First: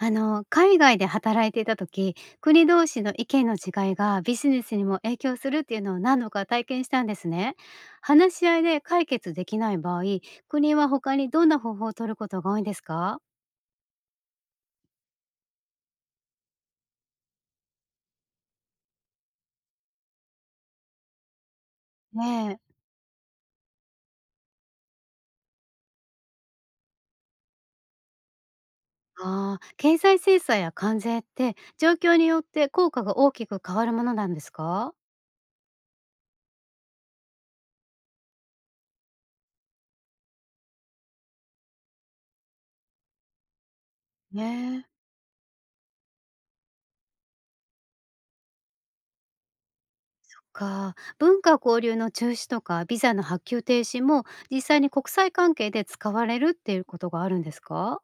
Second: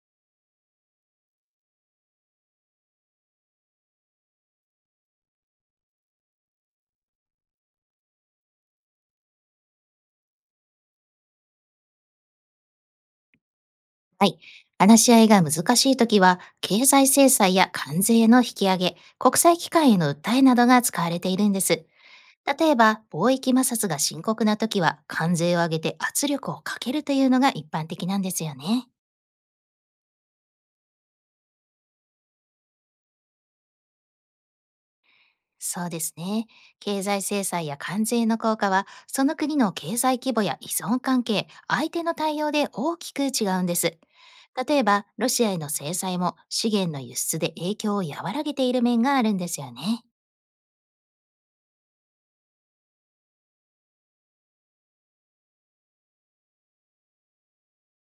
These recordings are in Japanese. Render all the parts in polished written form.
海外で働いていた時、国同士の意見の違いがビジネスにも影響するっていうのを何度か体験したんですね。話し合いで解決できない場合、国は他にどんな方法を取ることが多いんですか？はい。話し合いが難しいときは、経済制裁や関税の引き上げ、国際機関への訴えなどが使われているんです。ね例ええ。ば、貿易摩擦が深刻なときは、関税を上げて圧力をかけるというのが一般的なんですよね。ああ、経済制裁や関税って状況によって効果が大きく変わるものなんですか？そうですね。経済制裁や関税の効果は、その国の経済規模や依存関係、相手の対応で大きく違うんです。例ねええ。ば、ロシアへの制裁も資源の輸出で影響を和らげている面があるんですよね。か、文化交流の中止とかビザの発給停止も実際に国際関係で使われるっていうことがあるんですか？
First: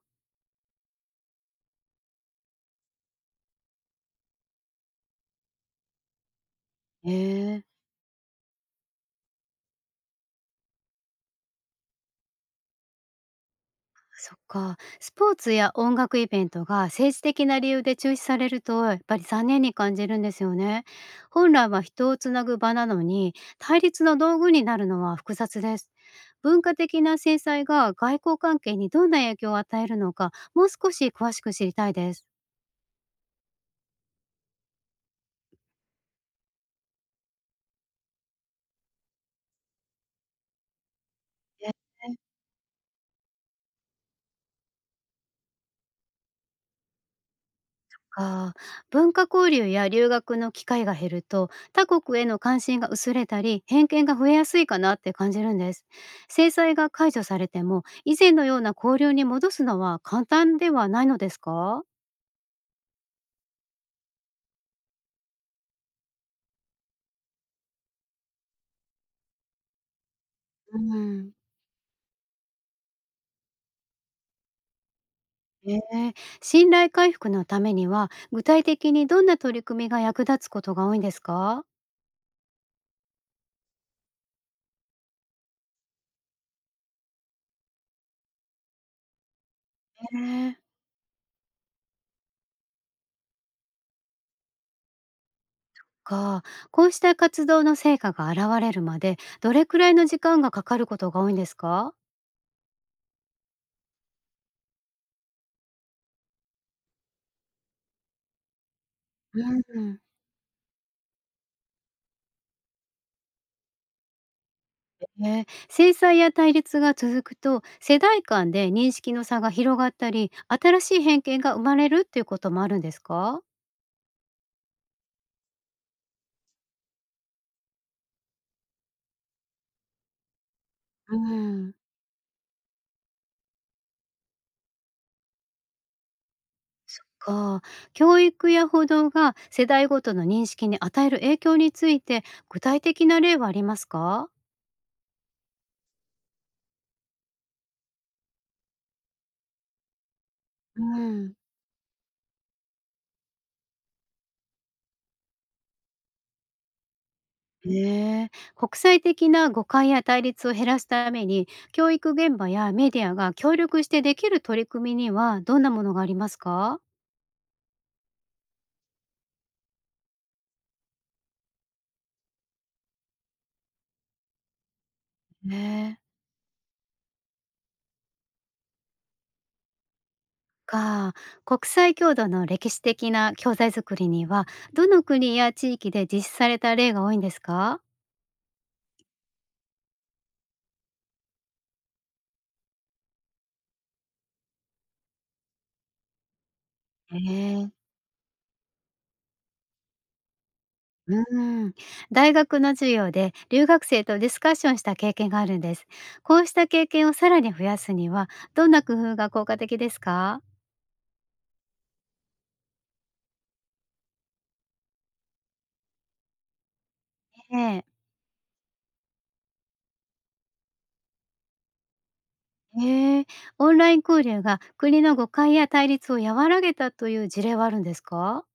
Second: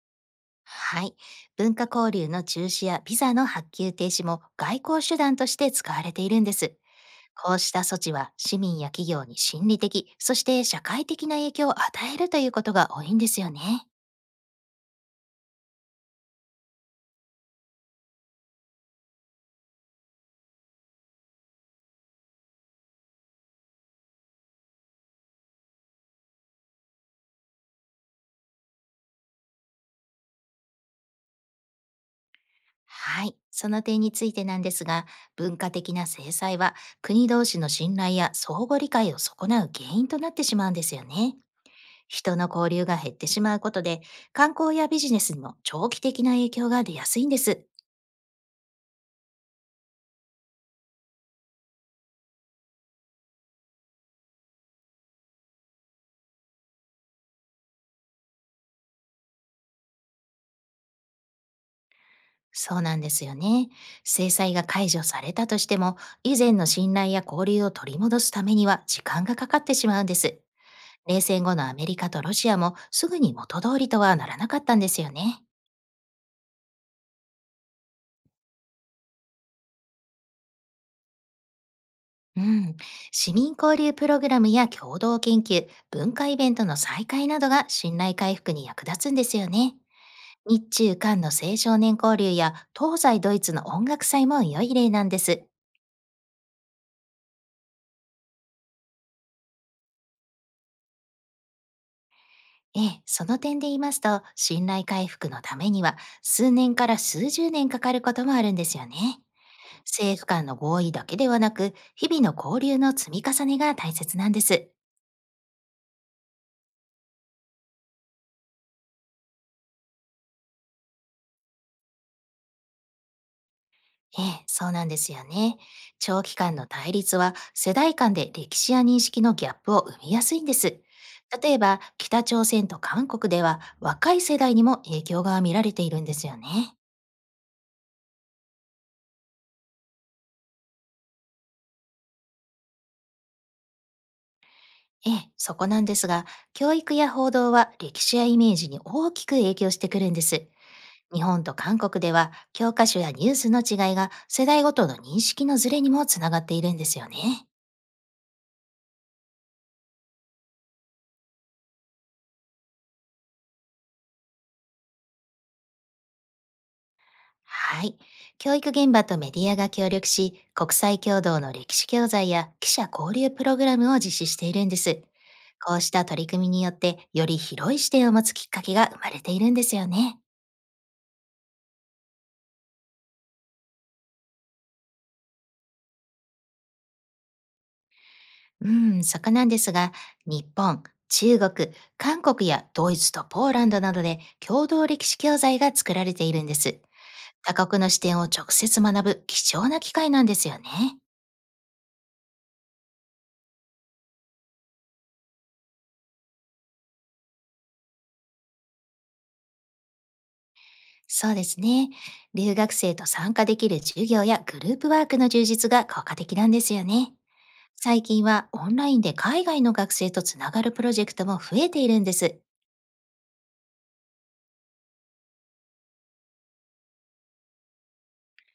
はい。文化交流の中止やビザの発給停止も外交手段として使われているんです。えこうしえ。た措置は市民や企業に心理的、そして社会的な影響を与えるということが多いんですよね。そっか。スポーツや音楽イベントが政治的な理由で中止されると、やっぱり残念に感じるんですよね。本来は人をつなぐ場なのに、対立の道具になるのは複雑です。文化的な制裁が外交関係にどんな影響を与えるのか、もう少し詳しく知りたいです。はい、その点についてなんですが、文化的な制裁は国同士の信頼や相互理解を損なう原因となってしまうんですよね。え、人の交流が減ってしまうことで、観光やビジネスにも長期的な影響が出やすいんです。か。文化交流や留学の機会が減ると、他国への関心が薄れたり、偏見が増えやすいかなって感じるんです。制裁が解除されても、以前のような交流に戻すのは簡単ではないのですか？そうなんですよね。制裁が解除されたとしても、以前の信頼や交流を取り戻すためには時間がかかってしまうんです。う冷ん、戦後のアメリカとロシアもすぐに元通りとはならなかったんですよね。ええ、信頼回復のためには、具体的にどんな取り組みが役立つことが多いんですか？うん、市民交流プログラムや共同研究、文化イベントの再開などが信頼回復に役立つんですよね。ええ。日中韓の青少年交流や東西ドイツの音楽祭も良い例なんです。か、こうした活動の成果が現れるまでどれくらいの時間がかかることが多いんですか？ええ、その点で言いますと、信頼回復のためには数年から数十年かかることもあるんですよね。うん。政府間の合意だけではなく、日々の交流の積み重ねが大切なんです。ええ、制裁や対立が続くと世代間で認識の差が広がったり新しい偏見が生まれるっていうこともあるんですか？ええ、そうなんですよね。長期間の対立は世代間で歴史や認識のギャップを生みやすいんです。う例えん。ば北朝鮮と韓国では若い世代にも影響が見られているんですよね。そっか。教育や報道が世代ごとの認識に与える影響について具体的な例はありますか？ええ、そこなんですが、教育や報道は歴史やイメージに大きく影響してくるんです。う日ん。本と韓国では教科書やニュースの違いが世代ごとの認識のズレにもつながっているんですよね。ええ、国際的な誤解や対立を減らすために教育現場やメディアが協力してできる取り組みにはどんなものがありますか？はい。教育現場とメディアが協力し、国際共同の歴史教材や記者交流プログラムを実施しているんです。ねこうしたえ。取り組みによって、より広い視点を持つきっかけが生まれているんですよね。か。国際共同の歴史的な教材作りには、どの国や地域で実施された例が多いんですか？うん、そこなんですが、日本、中国、韓国やドイツとポーランドなどで共同歴史教材が作られているんです。へ他え、国の視点を直接学ぶ貴重な機会なんですよね。うーん。大学の授業で留学生とディスカッションした経験があるんです。こうした経験をさらに増やすには、どんな工夫が効果的ですか？そうですね。留学生と参加できる授業やグループワークの充実が効果的なんですよね。ええ。最近はオンラインで海外の学生とつながるプロジェクトも増えているんです。へえ、オンライン交流が国の誤解や対立を和らげたという事例はあるんですか？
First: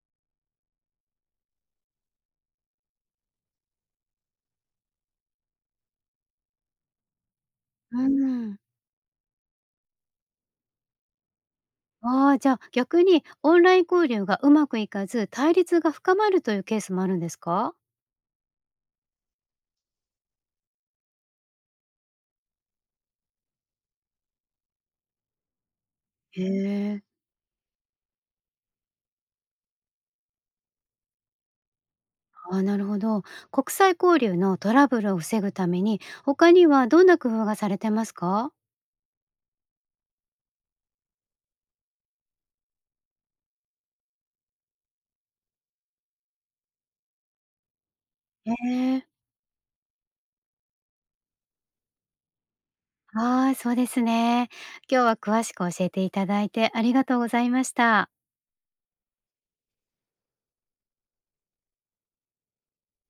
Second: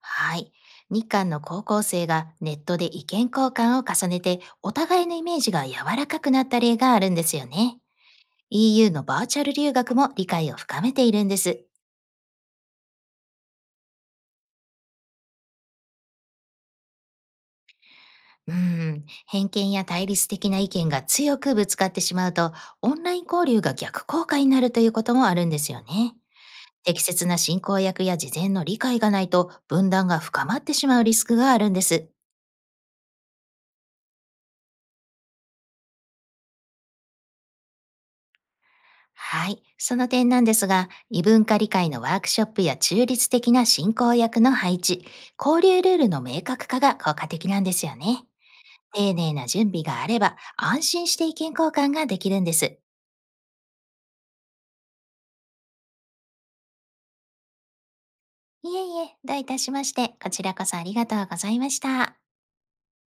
はい。日韓の高校生がネットで意見交換を重ねてお互いのイメージが柔らかくなった例があるんですよね。うん。EU のバーチャル留学も理解を深めているんです。ああ、じゃあ、逆にオンライン交流がうまくいかず、対立が深まるというケースもあるんですか？偏見や対立的な意見が強くぶつかってしまうと、オンライン交流が逆効果になるということもあるんですよね。へえ。適切な進行役や事前の理解がないと分断が深まってしまうリスクがあるんです。ああ、なるほど。国際交流のトラブルを防ぐために、他にはどんな工夫がされてますか？はい。その点なんですが、異文化理解のワークショップや中立的な進行役の配置、交流ルールの明確化が効果的なんですよね。へえ。丁寧な準備があれば、安心して意見交換ができるんです。ああ、そうですね。今日は詳しく教えていただいてありがとうございました。いえいえ、どういたしまして、こちらこそありがとうございました。